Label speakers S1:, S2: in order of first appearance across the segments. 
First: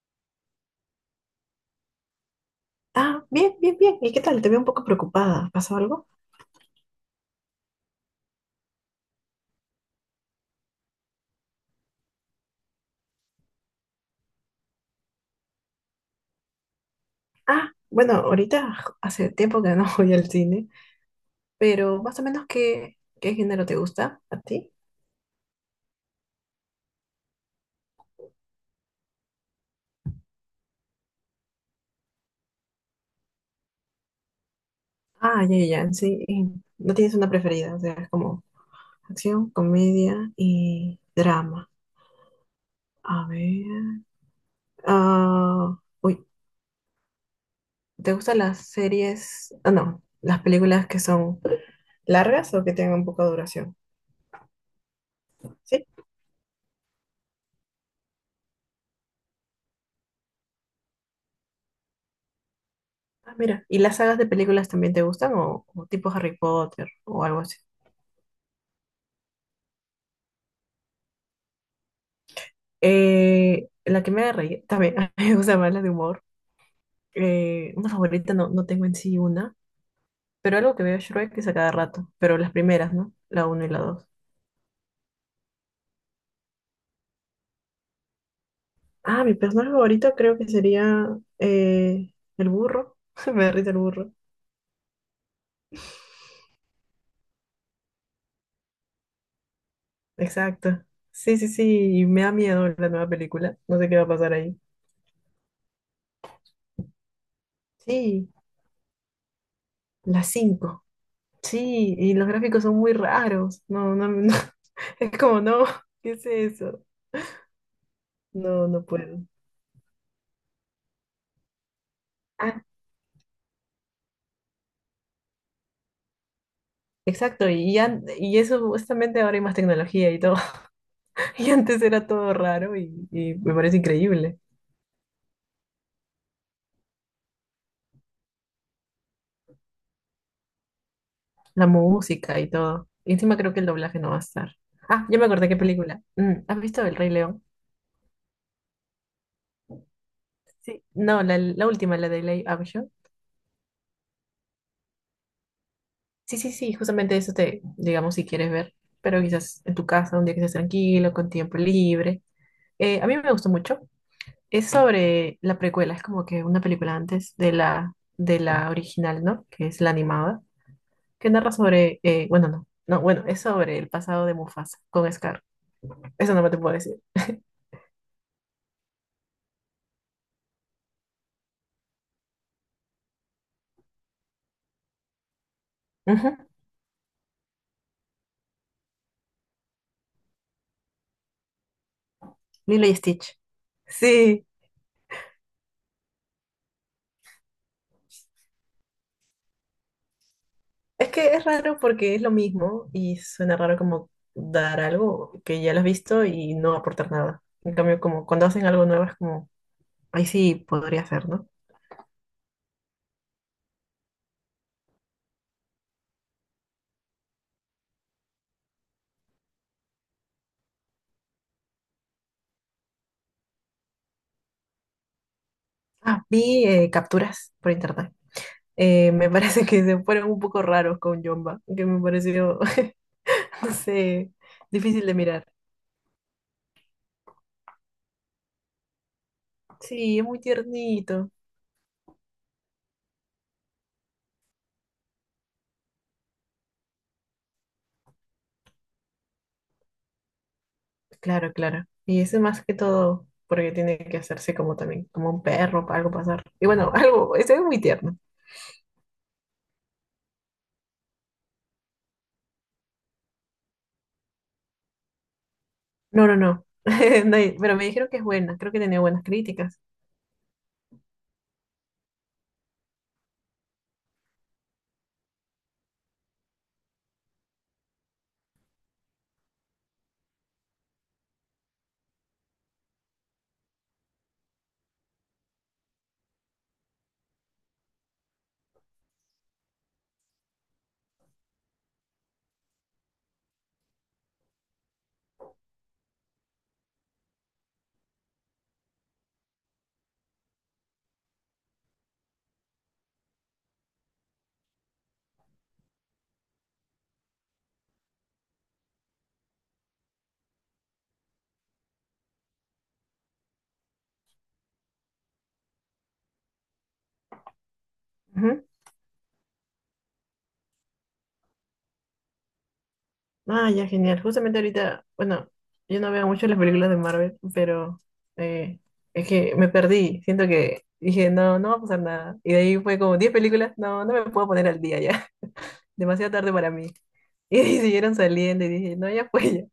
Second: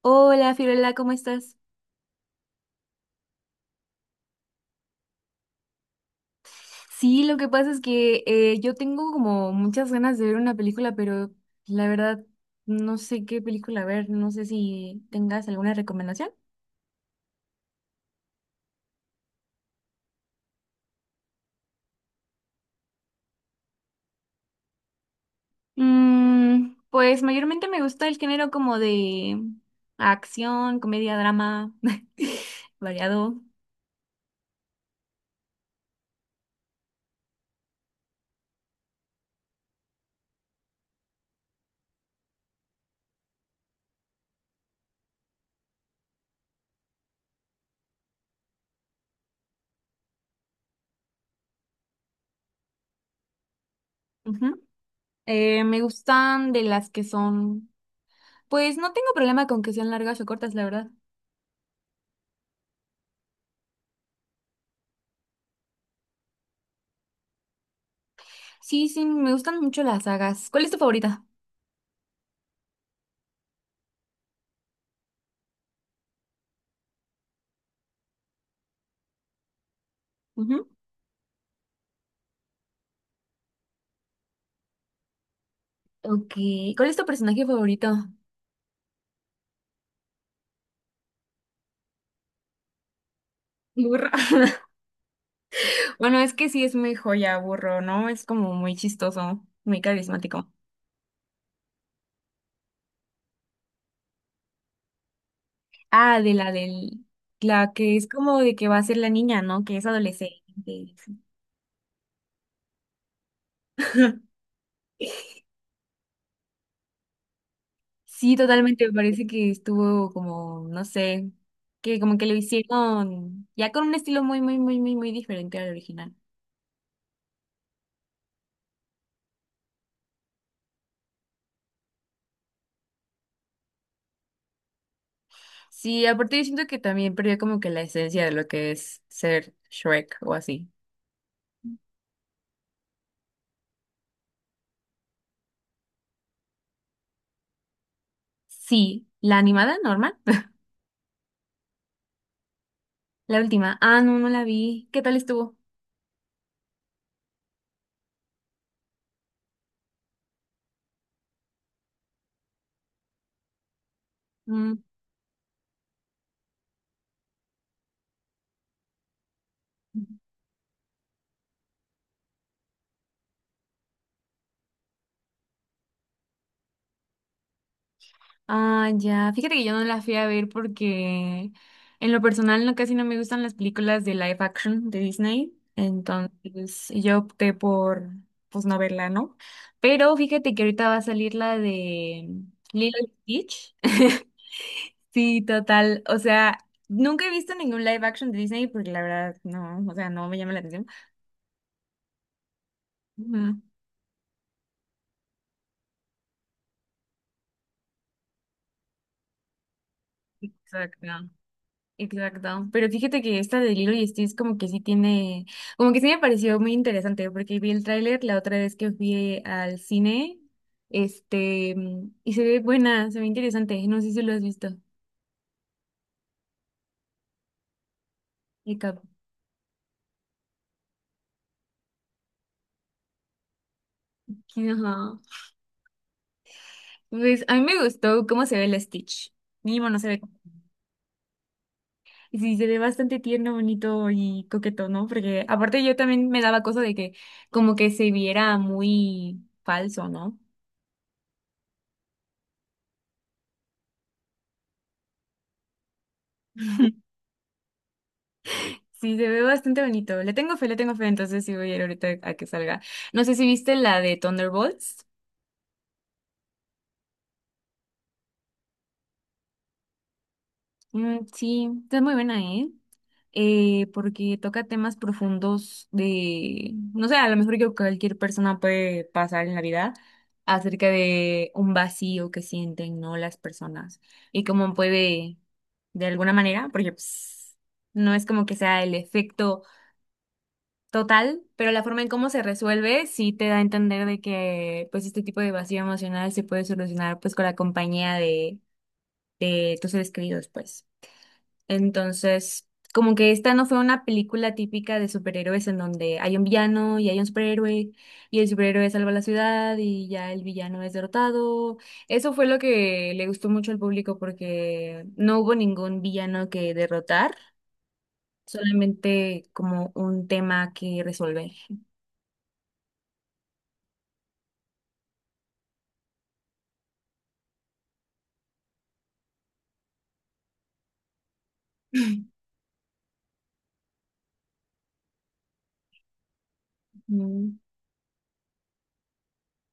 S1: Hola, Fiorella, ¿cómo estás?
S2: Ah, bien, bien, bien. ¿Y qué tal? Te veo un poco preocupada. ¿Pasó algo?
S1: Sí, lo que pasa es que yo tengo como muchas ganas de ver una película, pero la verdad no sé qué película ver, no sé si tengas alguna recomendación.
S2: Ah, bueno, ahorita hace tiempo que no voy al cine, pero más o menos qué género te gusta a ti.
S1: Pues mayormente me gusta el género como de acción, comedia, drama, variado.
S2: Ah, ya, ya, ya, sí. Y no tienes una preferida, o sea, es como acción, comedia y drama. A ver. Ah, uy, ¿te gustan las series? Ah, no, las películas que son largas o que tengan poca duración.
S1: Ujú. Me
S2: ¿Sí?
S1: gustan de las que son, pues no tengo problema con que sean largas o cortas, la verdad.
S2: Ah, mira, ¿y las sagas de películas también te gustan o tipo Harry Potter o algo así?
S1: Sí, sí, me gustan mucho las sagas. ¿Cuál es tu favorita?
S2: La que me haga reír, también a mí me gusta más la de humor. Una favorita no tengo en sí una, pero algo que veo Shrek es a cada rato, pero las primeras, ¿no? La uno y la dos.
S1: Ok. ¿Cuál es tu personaje favorito?
S2: Ah, mi personaje favorito creo que sería el burro. Me da risa el
S1: Burro.
S2: burro.
S1: Bueno, es que sí es muy joya, burro, ¿no? Es como muy chistoso, muy carismático.
S2: Exacto. Sí, sí, sí, y me da miedo la nueva película. No sé qué va a pasar ahí.
S1: Ah, la que es
S2: Sí,
S1: como de que va a ser la niña, ¿no? Que es
S2: las cinco.
S1: adolescente.
S2: Sí, y los gráficos son muy raros. No, no, no. Es como, no, ¿qué es eso?
S1: Sí,
S2: No, no
S1: totalmente, me
S2: puedo.
S1: parece que estuvo como, no sé, que como que lo
S2: Ah,
S1: hicieron ya con un estilo muy, muy, muy, muy, muy diferente al original.
S2: exacto, y, ya y eso justamente ahora hay más tecnología y todo. Y antes era todo raro y me parece increíble.
S1: Sí, aparte yo siento que también perdió como que la esencia de lo que es ser Shrek o así.
S2: La música y todo. Y encima creo que el doblaje no va a estar. Ah, ya me acordé qué película. ¿Has visto El Rey León?
S1: Sí, la animada normal.
S2: Sí. No, la última, la de Live Action.
S1: La última. Ah, no, no la vi. ¿Qué tal estuvo?
S2: Sí, sí, sí, justamente eso te, digamos, si quieres ver. Pero quizás en tu casa, un día que estés tranquilo, con tiempo libre. A mí me gustó mucho. Es
S1: Mm.
S2: sobre la precuela, es como que una película antes de la original, ¿no? Que es la animada, que narra sobre, bueno, no, no, bueno, es sobre el pasado de Mufasa con Scar. Eso no me te puedo decir.
S1: Ah, ya. Fíjate que yo no la fui a ver porque en lo personal no casi no me gustan las películas de live action de Disney.
S2: Ujú.
S1: Entonces yo opté por pues no verla, ¿no? Pero fíjate que ahorita va a salir la de
S2: Lilo y
S1: Lilo
S2: Stitch.
S1: y Stitch.
S2: Sí,
S1: Sí, total. O sea, nunca he visto ningún live action de Disney porque la verdad no, o sea, no me llama la atención.
S2: es que es raro porque es lo mismo y suena
S1: Ujú.
S2: raro como dar algo que ya lo has visto y no aportar nada. En cambio, como cuando hacen algo nuevo es como, ahí sí podría
S1: Exacto.
S2: ser, ¿no?
S1: Exacto, pero fíjate que esta de Lilo y Stitch como que sí tiene, como que sí me pareció muy interesante porque vi el tráiler la otra vez que fui al cine, y se ve buena, se ve interesante, no sé si lo has visto,
S2: Ah, vi capturas por internet.
S1: el capo.
S2: Me parece que se fueron un poco raros con Jumba, que me pareció, no sé, difícil de
S1: Ajá.
S2: mirar.
S1: Pues a mí me gustó cómo se ve el Stitch, mínimo no se
S2: Sí,
S1: ve,
S2: es muy tiernito.
S1: y sí, se ve bastante tierno, bonito y coqueto, ¿no? Porque aparte yo también me daba cosa de que como que se viera muy falso, ¿no?
S2: Claro, claro. Y eso más que todo porque tiene que hacerse como también, como un perro, para algo pasar. Y bueno, algo, eso es muy tierno.
S1: Sí, se ve bastante bonito. Le tengo fe, entonces sí voy a ir ahorita a que salga. No sé si viste la de Thunderbolts.
S2: No, no, no. No hay- Pero me dijeron que es buena, creo que tenía buenas críticas.
S1: Mm, sí, está muy buena, ¿eh? Porque toca temas profundos de, no sé, a lo mejor que cualquier persona puede pasar en la vida acerca de un vacío que sienten, ¿no? Las personas y cómo puede, de alguna manera, porque pues, no es como que sea el efecto. Total, pero la forma en cómo se resuelve sí te da a entender de que pues este tipo de vacío emocional se puede solucionar pues con la compañía de tus seres queridos pues. Entonces, como que esta no fue una película típica de superhéroes en donde hay un villano y hay un superhéroe y el superhéroe salva la ciudad y ya el villano es derrotado. Eso fue lo que le gustó mucho al público porque no hubo ningún villano que derrotar,
S2: Ujú.
S1: solamente como un tema que resolver.
S2: Ah, ya, genial. Justamente ahorita, bueno, yo no veo mucho las películas de Marvel, pero eh, es que me perdí. Siento que dije, no, no va a pasar nada. Y de ahí fue como 10 películas, no, no me puedo poner al día ya. Demasiado tarde para mí.
S1: Mm.
S2: Y siguieron saliendo y dije, no, ya fue.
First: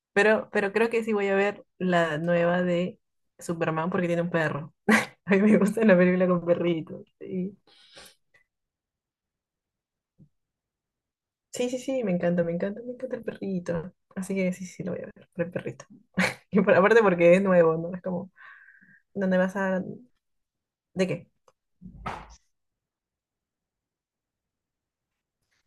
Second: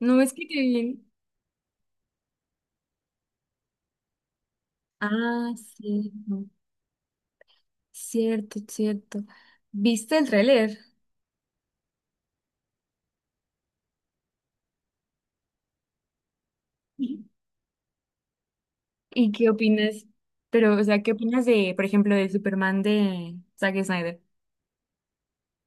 S1: No, es que
S2: Pero,
S1: qué
S2: pero creo
S1: bien.
S2: que sí voy a ver la nueva de Superman porque tiene un perro. A mí
S1: Ah,
S2: me gusta la película
S1: cierto,
S2: con perritos. Sí,
S1: cierto, cierto. ¿Viste el tráiler?
S2: sí, sí, sí, me encanta, me encanta, me encanta el perrito. Así que sí, sí, lo voy a ver, por el perrito. Y aparte porque es nuevo, ¿no? Es como,
S1: ¿Y
S2: ¿dónde
S1: qué
S2: vas a...?
S1: opinas? Pero, o sea,
S2: ¿De
S1: ¿qué
S2: qué?
S1: opinas de, por ejemplo, del Superman de Zack Snyder?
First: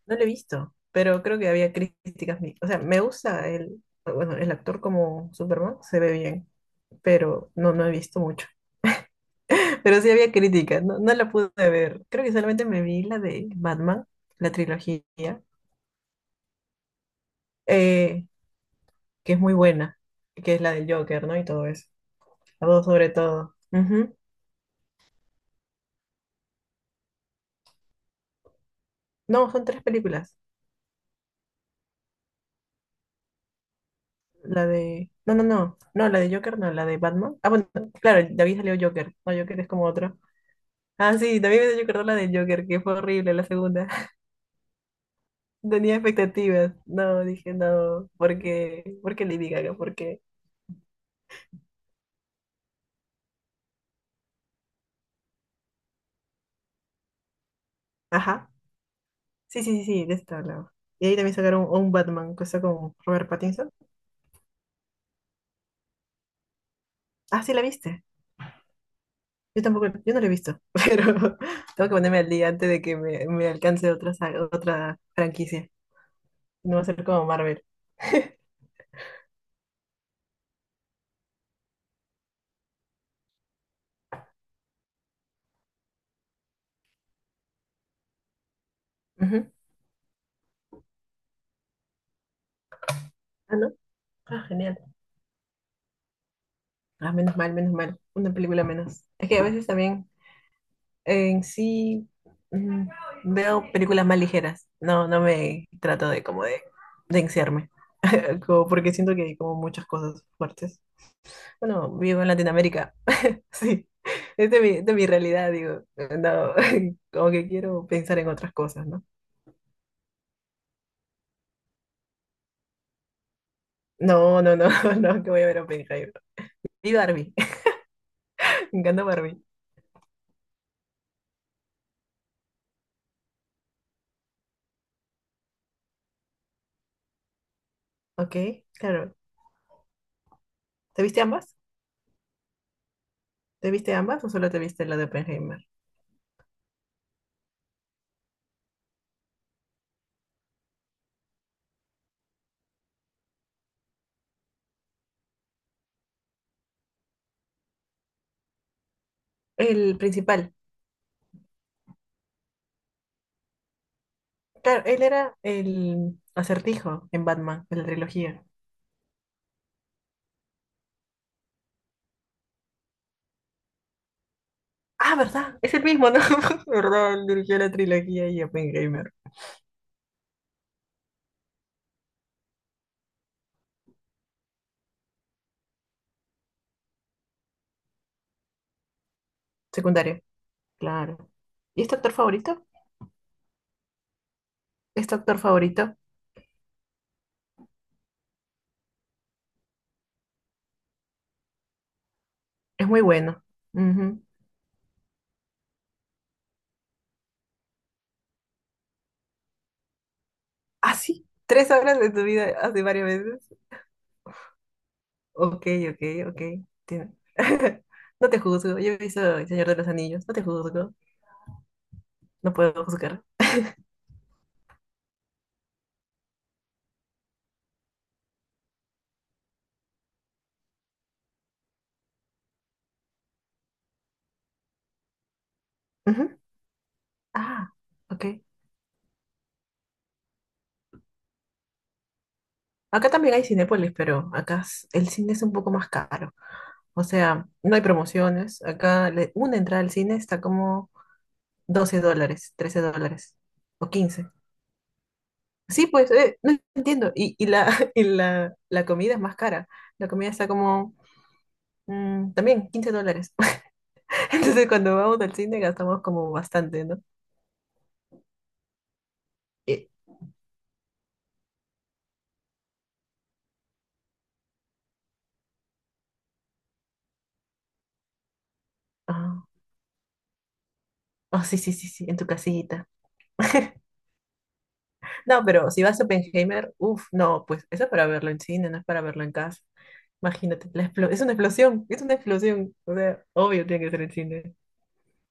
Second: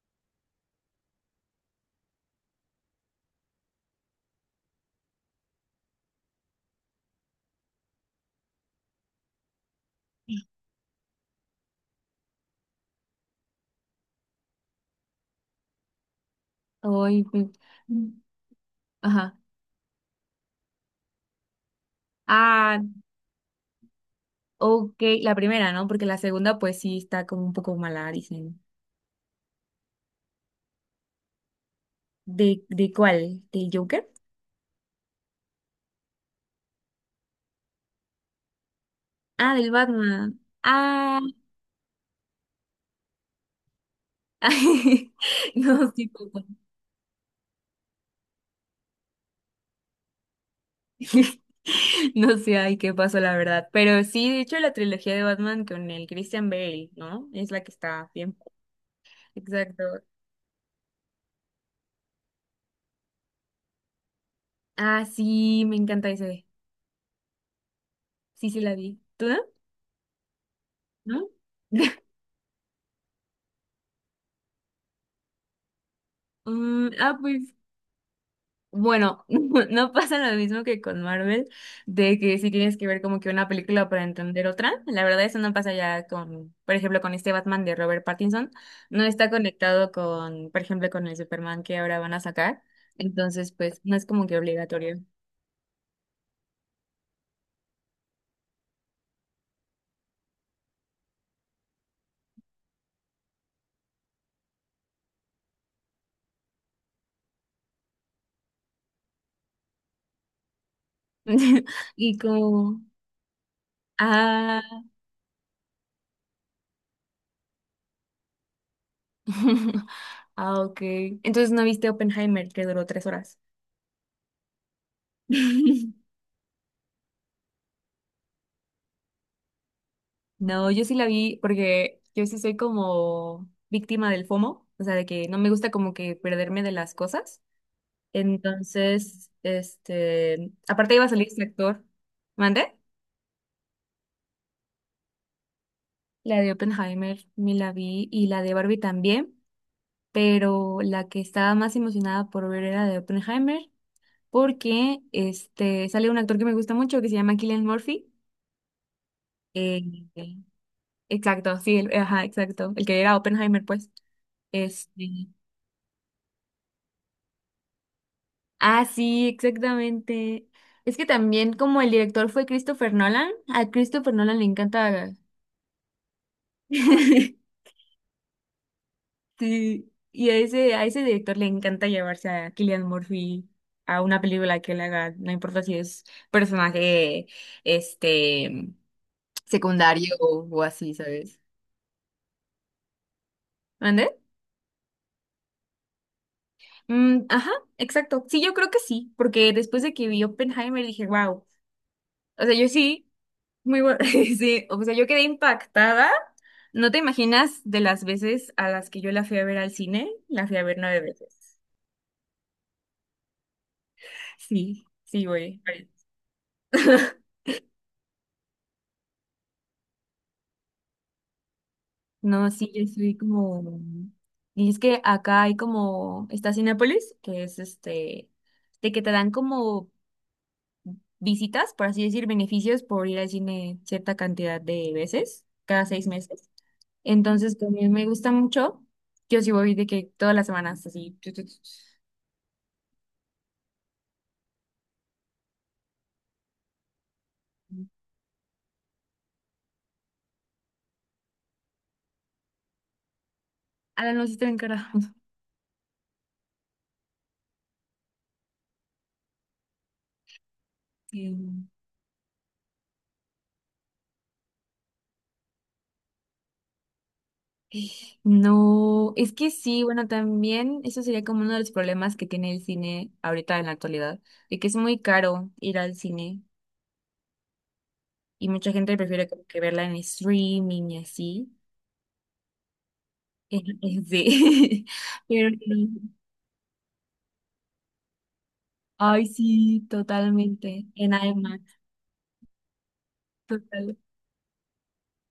S2: No lo he visto, pero creo que había críticas. O sea, me gusta el, bueno, el actor como Superman, se ve bien, pero no, no he visto mucho. Pero sí había críticas, no, no la pude ver. Creo que solamente me vi la de Batman, la trilogía
S1: Ay, pues,
S2: eh, que
S1: ajá.
S2: es muy buena, que es la del Joker, ¿no? Y todo eso. La
S1: Ah,
S2: dos sobre todo. Ujú.
S1: ok, la primera, ¿no? Porque la segunda, pues sí, está como un poco mala, dicen.
S2: No, son tres películas.
S1: ¿De cuál? ¿Del Joker?
S2: La de... No, no, no. No, la de Joker, no, la de Batman. Ah, bueno, claro, David salió Joker. No,
S1: Ah,
S2: Joker es
S1: del
S2: como otro.
S1: Batman.
S2: Ah,
S1: Ah,
S2: sí, también me Joker, no, la de Joker, que fue horrible la segunda.
S1: no,
S2: Tenía
S1: sí, pues.
S2: expectativas. No, dije no, porque Lady Gaga, porque...
S1: No sé, ay, qué pasó, la verdad. Pero sí, de hecho, la trilogía de Batman con el Christian Bale, ¿no? Es la que está bien.
S2: Ajá. Sí, sí,
S1: Exacto.
S2: sí, sí, de esta hablaba. Y ahí también sacaron un Batman, cosa con Robert Pattinson.
S1: Ah, sí, me encanta ese.
S2: Ah, sí, la viste.
S1: Sí, sí, la vi. ¿Tú no?
S2: Yo tampoco, yo no lo he visto,
S1: ¿No?
S2: pero tengo que ponerme al día antes de que me alcance otra franquicia. No va a ser como
S1: Pues,
S2: Marvel.
S1: bueno, no pasa lo mismo que con Marvel, de que si tienes que ver como que una película para entender otra. La verdad, eso no pasa ya con, por ejemplo, con este Batman de Robert Pattinson. No está
S2: Ujú.
S1: conectado con, por ejemplo, con el Superman que ahora van a sacar. Entonces,
S2: Ah, ¿no?
S1: pues, no es como que
S2: Ah, genial.
S1: obligatorio.
S2: Ah, menos mal, menos mal. Una película menos. Es que a veces también en sí mm, veo películas más ligeras. No, no me trato de como de encerrarme. Como porque siento que hay como muchas cosas fuertes. Bueno,
S1: Y
S2: vivo en
S1: como,
S2: Latinoamérica. Sí, es de
S1: ah,
S2: mi, de mi realidad, digo, no, como que quiero pensar en otras cosas, ¿no?
S1: ok. Entonces, ¿no viste Oppenheimer, que duró 3 horas?
S2: No, no, no, no, que voy a ver Oppenheimer. Y Barbie, me encanta Barbie.
S1: No, yo sí la vi porque yo sí soy como víctima del FOMO, o sea, de que no me gusta como que perderme de las cosas.
S2: Ok, claro.
S1: Entonces, este, aparte
S2: ¿Te
S1: iba a
S2: viste
S1: salir este
S2: ambas?
S1: actor, ¿mande?
S2: ¿Te viste ambas o solo te viste la de Oppenheimer?
S1: La de Oppenheimer me la vi y la de Barbie también, pero la que estaba más emocionada por ver era de Oppenheimer porque este sale un actor que me gusta mucho que se llama Cillian Murphy. Eh,
S2: El
S1: eh,
S2: principal,
S1: exacto, sí, ajá, exacto, el que era Oppenheimer, pues.
S2: claro, él
S1: Este,
S2: era el acertijo en Batman, en la trilogía.
S1: Sí, exactamente. Es que también como el director fue Christopher Nolan, a Christopher Nolan le encanta,
S2: Ah, ¿verdad? Es el mismo, ¿no? ¿Verdad? Él dirigió la trilogía y Oppenheimer.
S1: sí, y a ese director le encanta llevarse a Cillian Murphy a una película que él haga, no importa si es personaje este secundario
S2: Secundario,
S1: o así,
S2: claro.
S1: ¿sabes?
S2: ¿Y es tu actor favorito?
S1: ¿Mande?
S2: ¿Es tu actor favorito?
S1: Mm, ajá, exacto. Sí, yo creo que sí, porque después de que vi Oppenheimer dije, wow. O sea, yo
S2: Es muy
S1: sí.
S2: bueno.
S1: Muy bueno,
S2: Ujú.
S1: sí, o sea, yo quedé impactada. No te imaginas de las veces a las que yo la fui a ver al cine, la fui a ver
S2: Ah,
S1: nueve
S2: sí,
S1: veces.
S2: 3 horas de tu vida hace varias veces.
S1: Sí, sí, güey.
S2: Ok, ok, ok. te- No te juzgo. Yo he visto El Señor de los Anillos. No te juzgo.
S1: No,
S2: No
S1: sí,
S2: puedo
S1: yo soy
S2: juzgar.
S1: como... Y es que acá hay como, está Cinépolis, que es este, de que te dan como visitas, por así decir, beneficios por ir al cine cierta cantidad de veces, cada seis
S2: Ujú.
S1: meses. Entonces,
S2: Ah,
S1: también me
S2: ok.
S1: gusta mucho. Yo sí voy de que todas las semanas, así.
S2: Acá también hay Cinépolis, pero acá el cine es un poco más caro. O sea, no hay promociones. Acá una entrada al cine está como $12, $13 o
S1: Alan
S2: 15.
S1: los está encargados.
S2: Sí, pues, no entiendo. Y la, y la comida es más cara. La comida está como también $15. Entonces, cuando vamos al cine gastamos como bastante, ¿no?
S1: No, es que sí,
S2: Y-
S1: bueno, también eso sería como uno de los problemas que tiene el cine ahorita en la actualidad, de que es muy caro ir al cine y mucha gente prefiere
S2: ah,
S1: como que verla en streaming y
S2: oh,
S1: así.
S2: sí, sí, sí, sí, en tu casita.
S1: Sí,
S2: No,
S1: pero
S2: pero si vas a
S1: sí.
S2: Oppenheimer, uff, no, pues eso es para verlo en cine, no es para verlo
S1: Ay,
S2: en casa.
S1: sí,
S2: Imagínate,
S1: totalmente, en
S2: es una
S1: IMAX,
S2: explosión, es una explosión. O sea, obvio tiene que
S1: total,
S2: ser en cine.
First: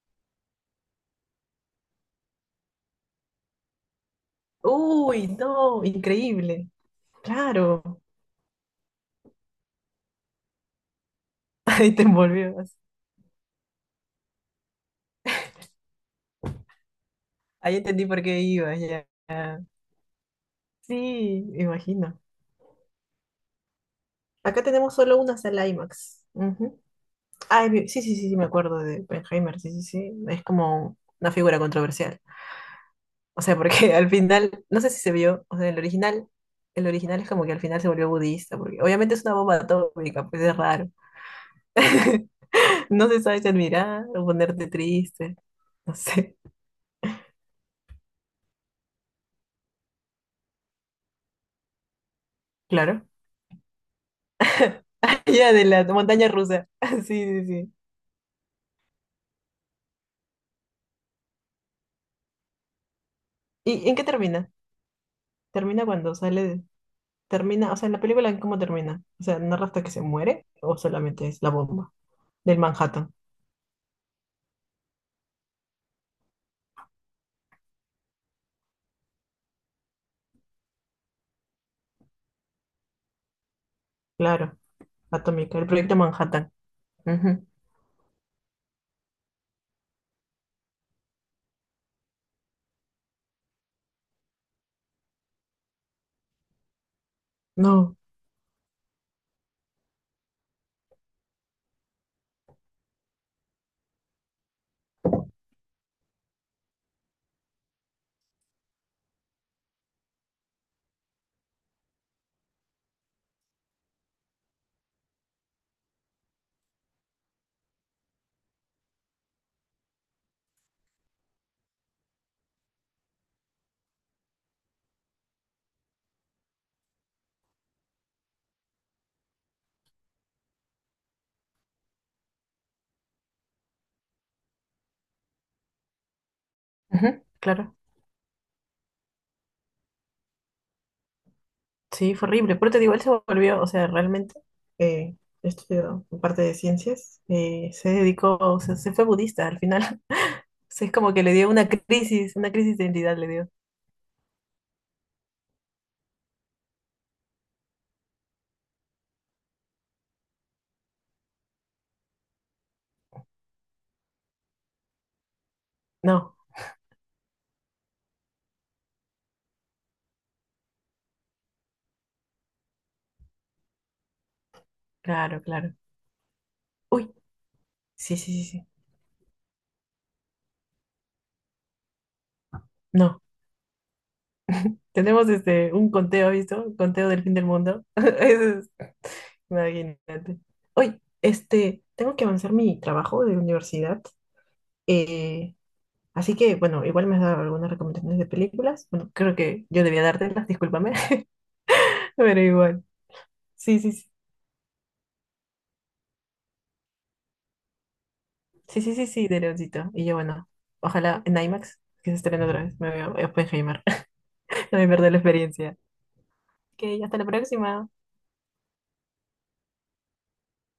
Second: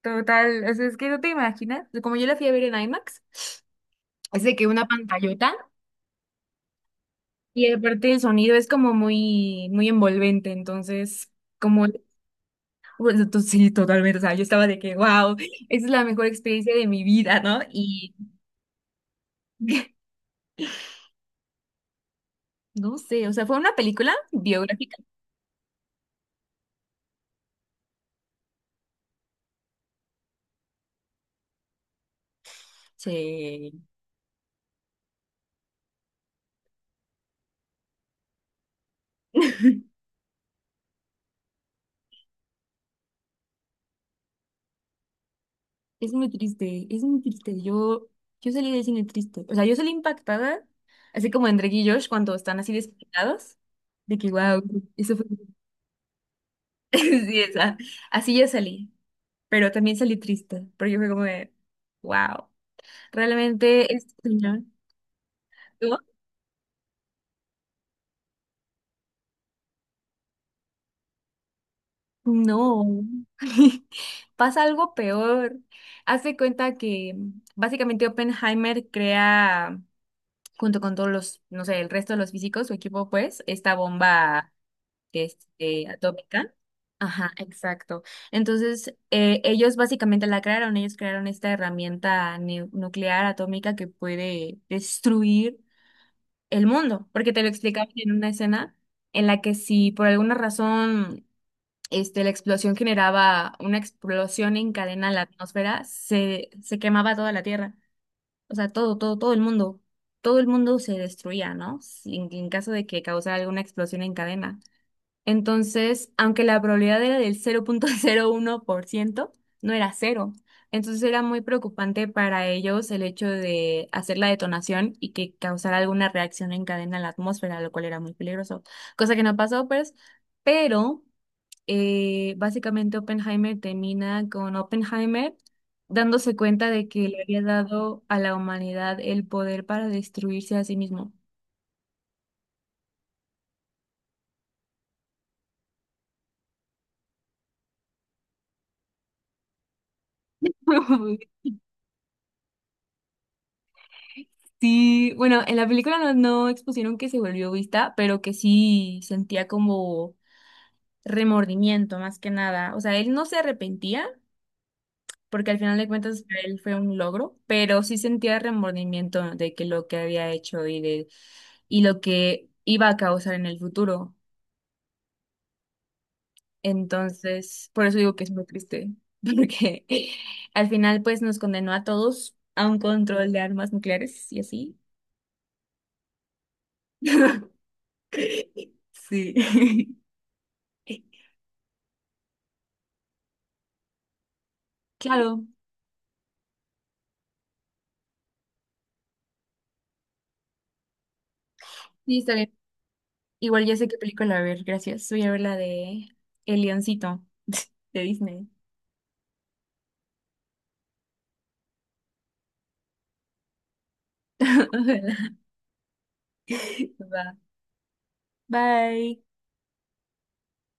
S1: total, o sea, es que no te imaginas, como yo la fui a ver en IMAX, es de que una
S2: Uy,
S1: pantallota.
S2: no, increíble.
S1: Y
S2: Claro,
S1: aparte el sonido es como muy, muy envolvente, entonces, como,
S2: ahí te envolvías.
S1: bueno, sí, totalmente, o sea, yo estaba de que, wow, esa es la mejor experiencia de mi vida, ¿no?
S2: Ahí entendí
S1: Y
S2: por qué ibas ya. Sí, imagino.
S1: no sé, o sea, fue una película
S2: Acá tenemos
S1: biográfica.
S2: solo una sala IMAX. Ujú. Ay, sí, sí, sí, sí, me acuerdo de Oppenheimer, sí, sí, sí. Es como una figura controversial. O sea,
S1: Sí.
S2: porque al final, no sé si se vio, o sea, el original es como que al final se volvió budista, porque obviamente es una bomba atómica, pues es raro. No se sabe si admirar o ponerte triste, no
S1: Es muy
S2: sé,
S1: triste, es muy triste. Yo salí del cine triste. O sea, yo salí impactada, así como en Drake y Josh cuando están así
S2: claro.
S1: despeinados, de que, wow, eso fue.
S2: Ya de la montaña rusa, sí,
S1: Sí,
S2: sí, sí.
S1: esa. Así yo salí, pero también salí triste, pero yo fue como de, wow.
S2: ¿Y
S1: Realmente,
S2: en qué
S1: este
S2: termina?
S1: señor,
S2: ¿Termina
S1: ¿no?
S2: cuando sale? Termina, o sea, en la película, ¿en ¿cómo termina? O sea, ¿narra hasta que se muere o solamente es la bomba del
S1: No.
S2: Manhattan?
S1: Pasa algo peor. Haz de cuenta que básicamente Oppenheimer crea, junto con todos los, no sé, el resto de los físicos, su equipo, pues, esta bomba
S2: Claro. Atómica, el
S1: este,
S2: proyecto Manhattan.
S1: atómica. Ajá,
S2: Ujú.
S1: exacto. Entonces, ellos básicamente la crearon, ellos crearon esta herramienta nuclear atómica que puede destruir el mundo, porque te lo explicaban
S2: No,
S1: en una escena en la que si por alguna razón este, la explosión generaba una explosión en cadena en la atmósfera, se quemaba toda la Tierra, o sea, todo, todo, todo el mundo se destruía, ¿no? En caso de que causara alguna explosión en cadena. Entonces, aunque la probabilidad era del 0,01%, no era cero. Entonces era muy preocupante para ellos el hecho de hacer la detonación y que causara alguna reacción en cadena en la atmósfera, lo cual era muy peligroso, cosa que no pasó, pues. Pero básicamente Oppenheimer termina con Oppenheimer dándose cuenta de que le
S2: ujú,
S1: había
S2: claro.
S1: dado a la humanidad el poder para destruirse a sí mismo.
S2: Sí, fue horrible. Pero te digo, él se volvió, o sea, realmente eh, estudió parte de ciencias, se dedicó, o sea, se fue budista al final. O sea, es como que le dio una crisis de identidad le dio.
S1: Sí, bueno, en la película no expusieron que se volvió vista, pero que sí sentía como remordimiento más que nada. O sea, él no se arrepentía, porque al final de cuentas
S2: No,
S1: para él fue un logro, pero sí sentía remordimiento de que lo que había hecho y lo que iba a causar en el futuro.
S2: claro, claro. Uy,
S1: Entonces, por eso digo
S2: sí,
S1: que es
S2: sí, sí,
S1: muy
S2: sí.
S1: triste, porque al final pues nos condenó a todos a un
S2: No.
S1: control de armas nucleares y así.
S2: Tenemos un conteo, ¿visto? Un conteo del fin del mundo. Eso es,
S1: Sí.
S2: imagínate. Uy, tengo que avanzar mi trabajo de universidad.
S1: Claro,
S2: Eh, Así que, bueno, igual me has dado algunas recomendaciones de películas. Bueno, creo que yo debía dártelas, discúlpame,
S1: sí, está
S2: pero
S1: bien.
S2: igual.
S1: Igual ya
S2: Sí,
S1: sé
S2: sí,
S1: qué
S2: sí,
S1: película ver, gracias. Voy a ver la de El Leoncito de Disney.
S2: sí, sí, sí, sí, de Leoncito. Y yo, bueno, ojalá en IMAX, que se estrene otra vez, me veo Oppenheimer, también perder la experiencia. Ok,
S1: Ojalá.
S2: hasta la
S1: Va.
S2: próxima.
S1: Bye.